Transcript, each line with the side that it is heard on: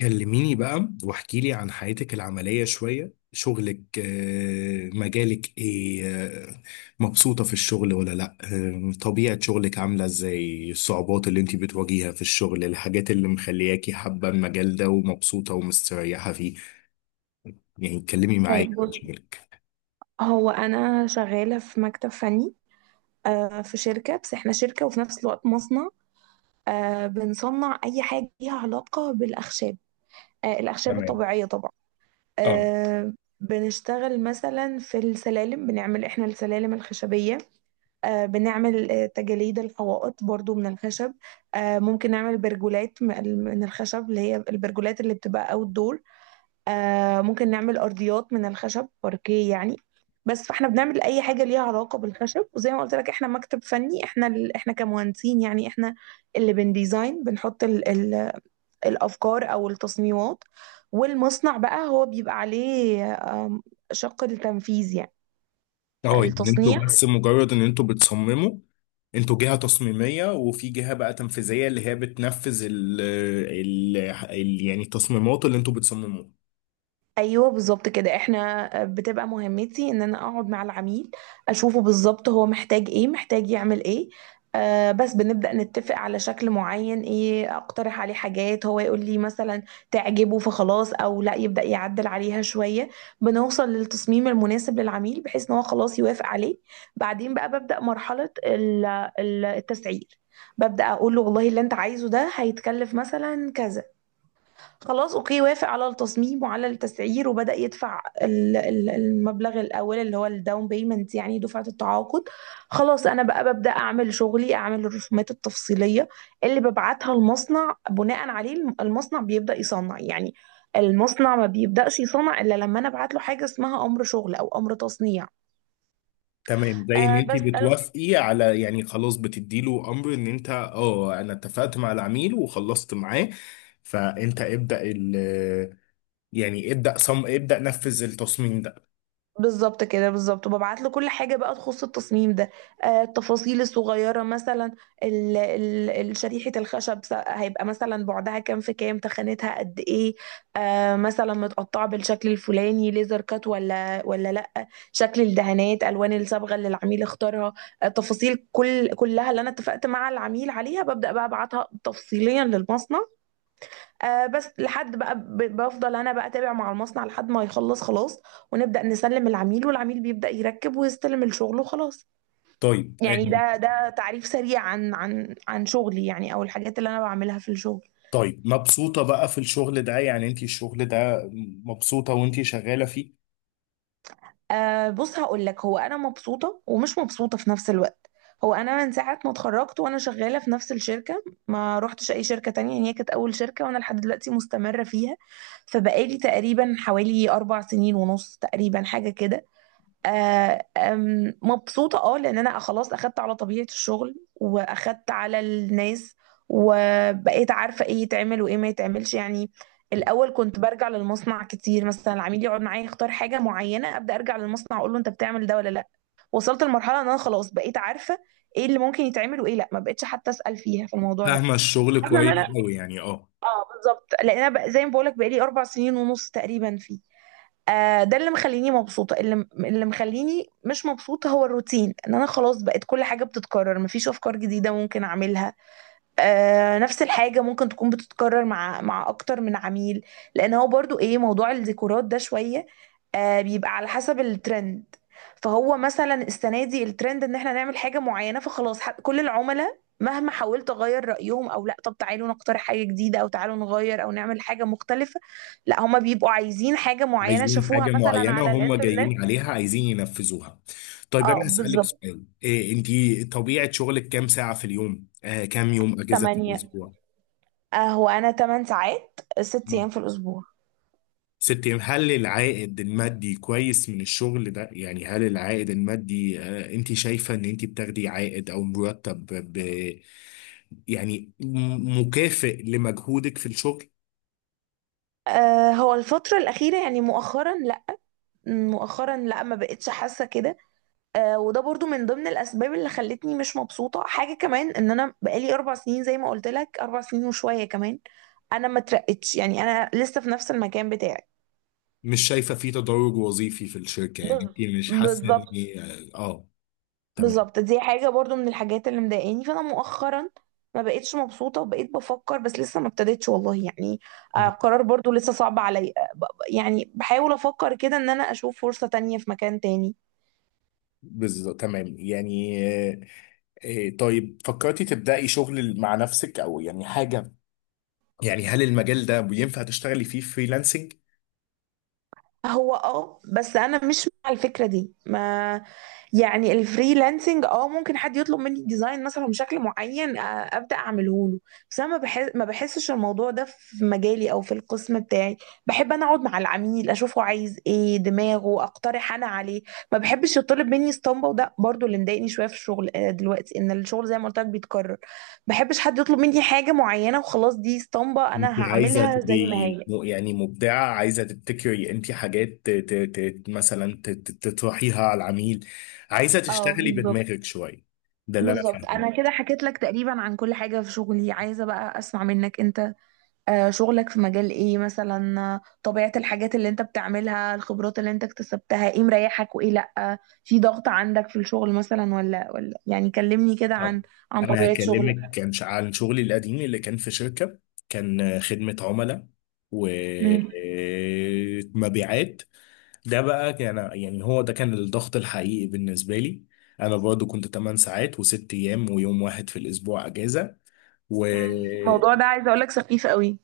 left: كلميني بقى واحكي لي عن حياتك العملية شوية. شغلك، مجالك ايه؟ مبسوطة في الشغل ولا لا؟ طبيعة شغلك عاملة ازاي؟ الصعوبات اللي انت بتواجهيها في الشغل، الحاجات اللي مخلياكي حابة المجال ده ومبسوطة ومستريحة فيه، يعني اتكلمي معايا
right: طيب، بص.
left: عن شغلك.
right: هو انا شغاله في مكتب فني، في شركه، بس احنا شركه وفي نفس الوقت مصنع. بنصنع اي حاجه ليها علاقه بالاخشاب، الاخشاب
left: تمام.
right: الطبيعيه طبعا.
left: اه.
right: آه، بنشتغل مثلا في السلالم، بنعمل احنا السلالم الخشبيه. بنعمل تجاليد الحوائط برضو من الخشب. ممكن نعمل برجولات من الخشب، اللي هي البرجولات اللي بتبقى اوت دور. ممكن نعمل أرضيات من الخشب، باركيه يعني. بس فاحنا بنعمل أي حاجة ليها علاقة بالخشب، وزي ما قلت لك احنا مكتب فني، احنا احنا كمهندسين يعني، احنا اللي بنديزاين بنحط الأفكار أو التصميمات. والمصنع بقى هو بيبقى عليه شق التنفيذ يعني،
left: اه يعني انتوا
right: التصنيع.
left: بس مجرد ان انتوا بتصمموا، انتوا جهة تصميمية وفي جهة بقى تنفيذية اللي هي بتنفذ يعني التصميمات اللي انتوا بتصمموها.
right: ايوه بالظبط كده. احنا بتبقى مهمتي ان انا اقعد مع العميل، اشوفه بالظبط هو محتاج ايه، محتاج يعمل ايه. بس بنبدأ نتفق على شكل معين، ايه اقترح عليه حاجات، هو يقول لي مثلا تعجبه فخلاص، او لا يبدأ يعدل عليها شوية. بنوصل للتصميم المناسب للعميل بحيث ان هو خلاص يوافق عليه. بعدين بقى ببدأ مرحلة التسعير، ببدأ اقول له والله اللي انت عايزه ده هيتكلف مثلا كذا. خلاص اوكي، وافق على التصميم وعلى التسعير، وبدأ يدفع المبلغ الاول اللي هو الداون بيمنت، يعني دفعة التعاقد. خلاص، انا بقى ببدأ اعمل شغلي، اعمل الرسومات التفصيلية اللي ببعتها المصنع، بناء عليه المصنع بيبدأ يصنع يعني. المصنع ما بيبدأش يصنع الا لما انا ابعت له حاجة اسمها امر شغل او امر تصنيع.
left: تمام، زي ان
right: أه
left: انت
right: بس.
left: بتوافقي على، يعني، خلاص بتدي له امر ان انت انا اتفقت مع العميل وخلصت معاه. فانت ابدأ يعني ابدأ ابدأ نفذ التصميم ده.
right: بالظبط كده بالظبط، وببعت له كل حاجه بقى تخص التصميم ده، التفاصيل الصغيره مثلا، شريحه الخشب هيبقى مثلا بعدها كام في كام، تخانتها قد ايه، مثلا متقطعه بالشكل الفلاني ليزر كات ولا لا، شكل الدهانات، الوان الصبغه اللي العميل اختارها. تفاصيل كلها اللي انا اتفقت مع العميل عليها، ببدا بقى ابعتها تفصيليا للمصنع. بس لحد بقى بفضل انا بقى اتابع مع المصنع لحد ما يخلص خلاص، ونبدا نسلم العميل والعميل بيبدا يركب ويستلم الشغل وخلاص.
left: طيب.
right: يعني ده تعريف سريع عن شغلي يعني، او الحاجات اللي انا بعملها في الشغل.
left: طيب، مبسوطة بقى في الشغل ده؟ يعني انت الشغل ده مبسوطة وانت شغالة فيه؟
right: بص هقول لك. هو انا مبسوطه ومش مبسوطه في نفس الوقت. هو انا من ساعه ما اتخرجت وانا شغاله في نفس الشركه، ما روحتش اي شركه تانية يعني، هي كانت اول شركه وانا لحد دلوقتي مستمره فيها. فبقالي تقريبا حوالي 4 سنين ونص تقريبا، حاجه كده. آه، آم، مبسوطة، لان انا خلاص اخدت على طبيعة الشغل واخدت على الناس، وبقيت عارفة ايه يتعمل وايه ما يتعملش يعني. الاول كنت برجع للمصنع كتير، مثلا العميل يقعد معايا يختار حاجة معينة ابدا ارجع للمصنع اقول له انت بتعمل ده ولا لا. وصلت لمرحلة ان انا خلاص بقيت عارفة ايه اللي ممكن يتعمل وايه لا، ما بقتش حتى اسأل فيها في الموضوع ده.
left: فاهمة الشغل
right: حاسة ان
left: كويس
right: انا،
left: أوي يعني. اه.
right: اه بالظبط، لان انا زي ما بقولك بقالي 4 سنين ونص تقريبا فيه. ده اللي مخليني مبسوطة. اللي مخليني مش مبسوطة هو الروتين، ان انا خلاص بقت كل حاجة بتتكرر، مفيش افكار جديدة ممكن اعملها. نفس الحاجة ممكن تكون بتتكرر مع أكتر من عميل. لأن هو برضو إيه، موضوع الديكورات ده شوية بيبقى على حسب الترند. فهو مثلا السنة دي الترند إن إحنا نعمل حاجة معينة، فخلاص، كل العملاء مهما حاولت أغير رأيهم أو لأ، طب تعالوا نقترح حاجة جديدة أو تعالوا نغير أو نعمل حاجة مختلفة. لأ، هما بيبقوا عايزين حاجة معينة
left: عايزين
right: شافوها
left: حاجة
right: مثلا
left: معينة
right: على
left: وهم
right: الإنترنت.
left: جايين عليها عايزين ينفذوها. طيب،
right: اه
left: أنا هسألك
right: بالظبط.
left: سؤال. إيه أنتي طبيعة شغلك؟ كام ساعة في اليوم؟ كام يوم أجازة في
right: تمانية.
left: الأسبوع؟
right: هو أنا 8 ساعات، 6 أيام
left: مم.
right: في الأسبوع.
left: ست أيام. هل العائد المادي كويس من الشغل ده؟ يعني هل العائد المادي، أنتي شايفة إن أنتي بتاخدي عائد أو مرتب ب- يعني مكافئ لمجهودك في الشغل؟
right: هو الفترة الأخيرة يعني مؤخرا لا، مؤخرا لا، ما بقتش حاسة كده. وده برضو من ضمن الأسباب اللي خلتني مش مبسوطة. حاجة كمان إن أنا بقالي 4 سنين زي ما قلت لك، 4 سنين وشوية كمان، أنا ما اترقتش يعني، أنا لسه في نفس المكان بتاعي.
left: مش شايفة فيه تدرج وظيفي في الشركة؟ يعني
right: بز-
left: أنتي مش حاسة إن...
right: بالظبط
left: آه، آه. تمام.
right: بالظبط. دي حاجة برضو من الحاجات اللي مضايقاني، فأنا مؤخرا ما بقتش مبسوطة، وبقيت بفكر بس لسه ما ابتديتش والله يعني.
left: مم.
right: قرار برضو لسه صعب عليا، يعني بحاول أفكر كده إن أنا أشوف فرصة تانية في مكان تاني.
left: بالظبط، تمام، يعني. طيب، فكرتي تبدأي شغل مع نفسك او يعني حاجة؟ يعني هل المجال ده ينفع تشتغلي فيه فريلانسنج؟
right: هو بس انا مش مع الفكره دي، ما يعني الفريلانسنج ممكن حد يطلب مني ديزاين مثلا بشكل معين، ابدا اعمله له. بس انا ما بحسش الموضوع ده في مجالي او في القسم بتاعي. بحب انا اقعد مع العميل اشوفه عايز ايه دماغه، اقترح انا عليه. ما بحبش يطلب مني اسطمبه، وده برضو اللي مضايقني شويه في الشغل، دلوقتي ان الشغل زي ما قلت لك بيتكرر. ما بحبش حد يطلب مني حاجه معينه وخلاص، دي اسطمبه
left: انت
right: انا
left: عايزة
right: هعملها
left: تبقي،
right: زي ما هي.
left: يعني، مبدعة، عايزة تبتكري انت حاجات مثلا تطرحيها على العميل. عايزة
right: اه
left: تشتغلي
right: بالظبط
left: بدماغك شوية. ده اللي انا
right: بالظبط. انا
left: فاهمه.
right: كده حكيت لك تقريبا عن كل حاجه في شغلي، عايزه بقى اسمع منك انت. شغلك في مجال ايه مثلا، طبيعه الحاجات اللي انت بتعملها، الخبرات اللي انت اكتسبتها، ايه مريحك وايه لا، في ضغط عندك في الشغل مثلا ولا يعني، كلمني كده
left: طب
right: عن
left: انا
right: طبيعه شغلك.
left: هكلمك كان عن شغلي القديم اللي كان في شركة. كان، خدمة عملاء
right: مم.
left: ومبيعات. ده بقى كان، يعني، هو ده كان الضغط الحقيقي بالنسبة لي. أنا برضو كنت 8 ساعات وست أيام، ويوم واحد في الأسبوع أجازة. و...
right: مم. الموضوع ده عايزه اقول لك سخيف قوي.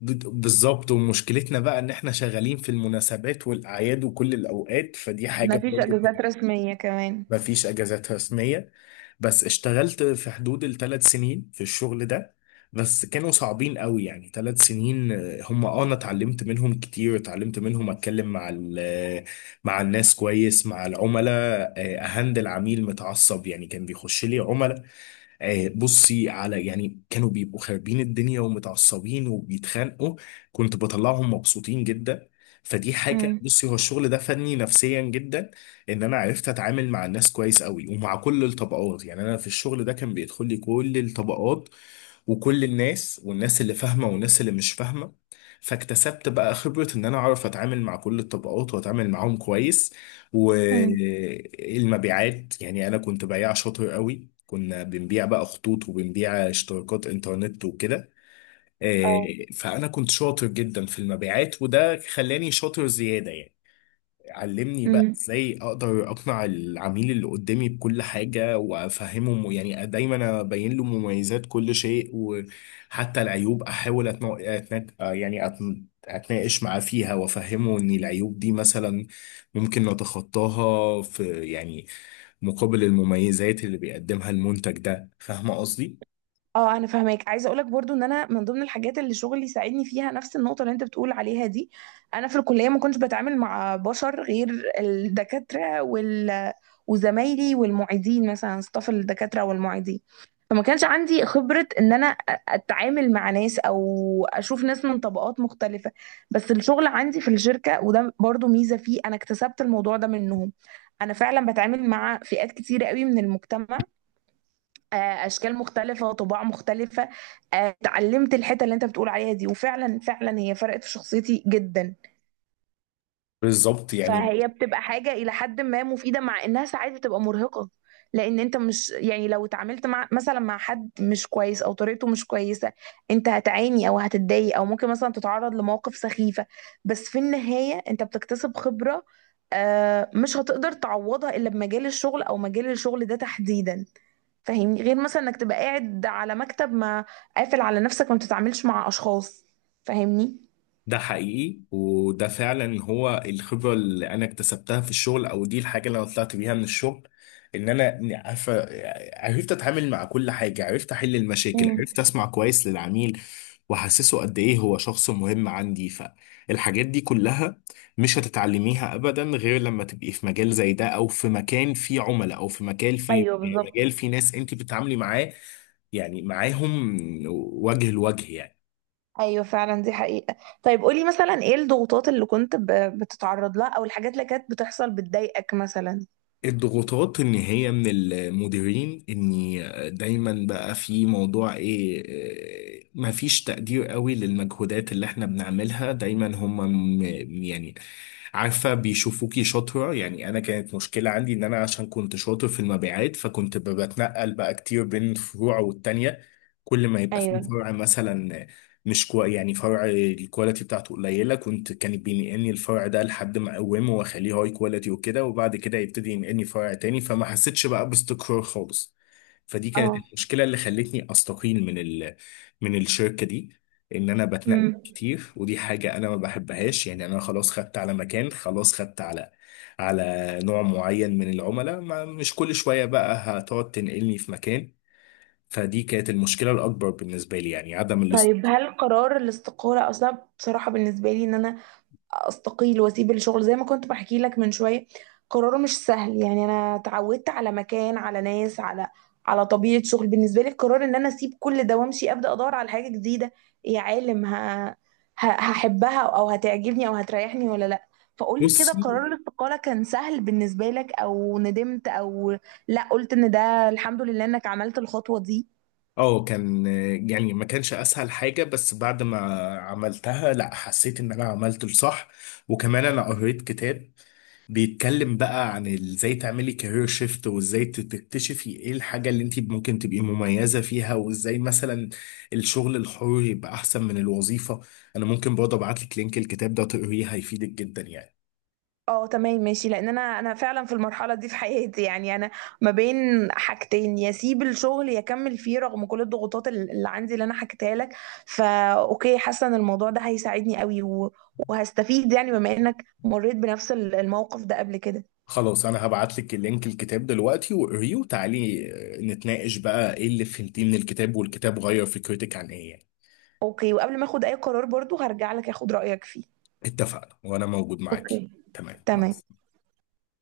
left: بالظبط، ومشكلتنا بقى إن إحنا شغالين في المناسبات والأعياد وكل الأوقات، فدي حاجة
right: مفيش
left: برضو.
right: اجازات رسميه كمان.
left: ما فيش اجازات رسميه. بس اشتغلت في حدود ال3 سنين في الشغل ده. بس كانوا صعبين قوي، يعني 3 سنين. هم، انا اتعلمت منهم كتير، اتعلمت منهم اتكلم مع مع الناس كويس، مع العملاء. اهندل عميل متعصب، يعني كان بيخش لي عملاء. بصي، على يعني كانوا بيبقوا خاربين الدنيا ومتعصبين وبيتخانقوا، كنت بطلعهم مبسوطين جدا. فدي حاجة.
right: امم.
left: بصي، هو الشغل ده فادني نفسيا جدا، ان انا عرفت اتعامل مع الناس كويس قوي ومع كل الطبقات. يعني انا في الشغل ده كان بيدخل لي كل الطبقات وكل الناس، والناس اللي فاهمة والناس اللي مش فاهمة. فاكتسبت بقى خبرة ان انا اعرف اتعامل مع كل الطبقات واتعامل معاهم كويس. والمبيعات، يعني انا كنت بياع شاطر قوي، كنا بنبيع بقى خطوط وبنبيع اشتراكات انترنت وكده. آه، فانا كنت شاطر جدا في المبيعات، وده خلاني شاطر زيادة يعني. علمني بقى
right: امم.
left: ازاي اقدر اقنع العميل اللي قدامي بكل حاجة وافهمه، يعني دايما ابين له مميزات كل شيء، وحتى العيوب احاول اتناقش معاه فيها، وافهمه ان العيوب دي مثلا ممكن نتخطاها في، يعني، مقابل المميزات اللي بيقدمها المنتج ده. فاهمة قصدي؟
right: اه، انا فاهماك. عايزه اقولك برضو ان انا من ضمن الحاجات اللي شغلي ساعدني فيها نفس النقطه اللي انت بتقول عليها دي. انا في الكليه ما كنتش بتعامل مع بشر غير الدكاتره وزمايلي والمعيدين، مثلا ستاف الدكاتره والمعيدين. فما كانش عندي خبره ان انا اتعامل مع ناس او اشوف ناس من طبقات مختلفه. بس الشغل عندي في الشركه، وده برضو ميزه فيه، انا اكتسبت الموضوع ده منهم. انا فعلا بتعامل مع فئات كتيره قوي من المجتمع، آه، اشكال مختلفه وطباع مختلفه. اتعلمت الحته اللي انت بتقول عليها دي، وفعلا فعلا هي فرقت في شخصيتي جدا.
left: بالظبط، يعني.
right: فهي بتبقى حاجه الى حد ما مفيده، مع انها ساعات بتبقى مرهقه. لان انت مش يعني لو اتعاملت مع مثلا مع حد مش كويس او طريقته مش كويسه، انت هتعاني او هتتضايق او ممكن مثلا تتعرض لمواقف سخيفه. بس في النهايه انت بتكتسب خبره، مش هتقدر تعوضها الا بمجال الشغل او مجال الشغل ده تحديدا. فاهمني، غير مثلا انك تبقى قاعد على مكتب ما، قافل على نفسك ما بتتعاملش مع اشخاص. فاهمني؟
left: ده حقيقي، وده فعلا هو الخبرة اللي أنا اكتسبتها في الشغل، أو دي الحاجة اللي أنا طلعت بيها من الشغل. إن أنا عارفة، عرفت أتعامل مع كل حاجة، عرفت أحل المشاكل،
right: امم.
left: عرفت أسمع كويس للعميل وأحسسه قد إيه هو شخص مهم عندي. فالحاجات دي كلها مش هتتعلميها أبدا غير لما تبقي في مجال زي ده، أو في مكان فيه عملاء، أو في مكان فيه
right: ايوه بالظبط.
left: مجال فيه ناس أنت بتتعاملي معاه، يعني معاهم، وجه لوجه يعني.
right: ايوه فعلا، دي حقيقة. طيب قولي مثلا ايه الضغوطات اللي كنت بتتعرض لها او الحاجات اللي كانت بتحصل بتضايقك مثلا.
left: الضغوطات ان هي من المديرين، اني دايما بقى في موضوع ايه، ما فيش تقدير قوي للمجهودات اللي احنا بنعملها دايما. هم، م- يعني، عارفة، بيشوفوكي شاطرة. يعني انا كانت مشكلة عندي ان انا عشان كنت شاطر في المبيعات، فكنت بتنقل بقى كتير بين فروع والتانية. كل ما يبقى في
right: ايوه.
left: فرع مثلا مش كو يعني فرع الكواليتي بتاعته قليله، كان بينقلني الفرع ده لحد ما اقومه واخليه هاي كواليتي وكده، وبعد كده يبتدي ينقلني فرع تاني. فما حسيتش بقى باستقرار خالص. فدي كانت
right: اه.
left: المشكله اللي خلتني استقيل من الشركه دي، ان انا بتنقل
right: امم.
left: كتير ودي حاجه انا ما بحبهاش. يعني انا خلاص خدت على مكان، خلاص خدت على نوع معين من العملاء، ما مش كل شويه بقى هتقعد تنقلني في مكان. فدي كانت المشكله الاكبر بالنسبه لي، يعني عدم
right: طيب، هل قرار الاستقالة اصلا، بصراحة بالنسبة لي ان انا استقيل واسيب الشغل زي ما كنت بحكي لك من شويه، قراره مش سهل، يعني انا اتعودت على مكان على ناس على طبيعه شغل، بالنسبه لي القرار ان انا اسيب كل ده وامشي ابدا ادور على حاجه جديده، إيه يا عالم، هحبها او هتعجبني او هتريحني ولا لا؟ فقولي كده
left: الاستقرار.
right: قرار الاستقاله كان سهل بالنسبه لك او ندمت، او لا قلت ان ده الحمد لله انك عملت الخطوه دي؟
left: اه، كان، يعني، ما كانش اسهل حاجة، بس بعد ما عملتها، لا، حسيت ان انا عملت الصح. وكمان انا قريت كتاب بيتكلم بقى عن ازاي تعملي كارير شيفت، وازاي تكتشفي ايه الحاجة اللي انت ممكن تبقي مميزة فيها، وازاي مثلا الشغل الحر يبقى احسن من الوظيفة. انا ممكن برضه ابعت لك لينك الكتاب ده، تقريه هيفيدك جدا يعني.
right: اه تمام ماشي. لان انا فعلا في المرحله دي في حياتي، يعني انا ما بين حاجتين، يا اسيب الشغل يا اكمل فيه رغم كل الضغوطات اللي عندي، اللي انا حكيتها لك. فا اوكي، حاسه ان الموضوع ده هيساعدني قوي وهستفيد يعني، بما انك مريت بنفس الموقف ده قبل كده.
left: خلاص، انا هبعت لك لينك الكتاب دلوقتي وقريه، وتعالي نتناقش بقى ايه اللي فهمتيه من الكتاب، والكتاب غير فكرتك عن ايه يعني.
right: اوكي، وقبل ما اخد اي قرار برضو هرجع لك اخد رايك فيه.
left: اتفقنا، وانا موجود معاك.
right: اوكي.
left: تمام.
right: تمام.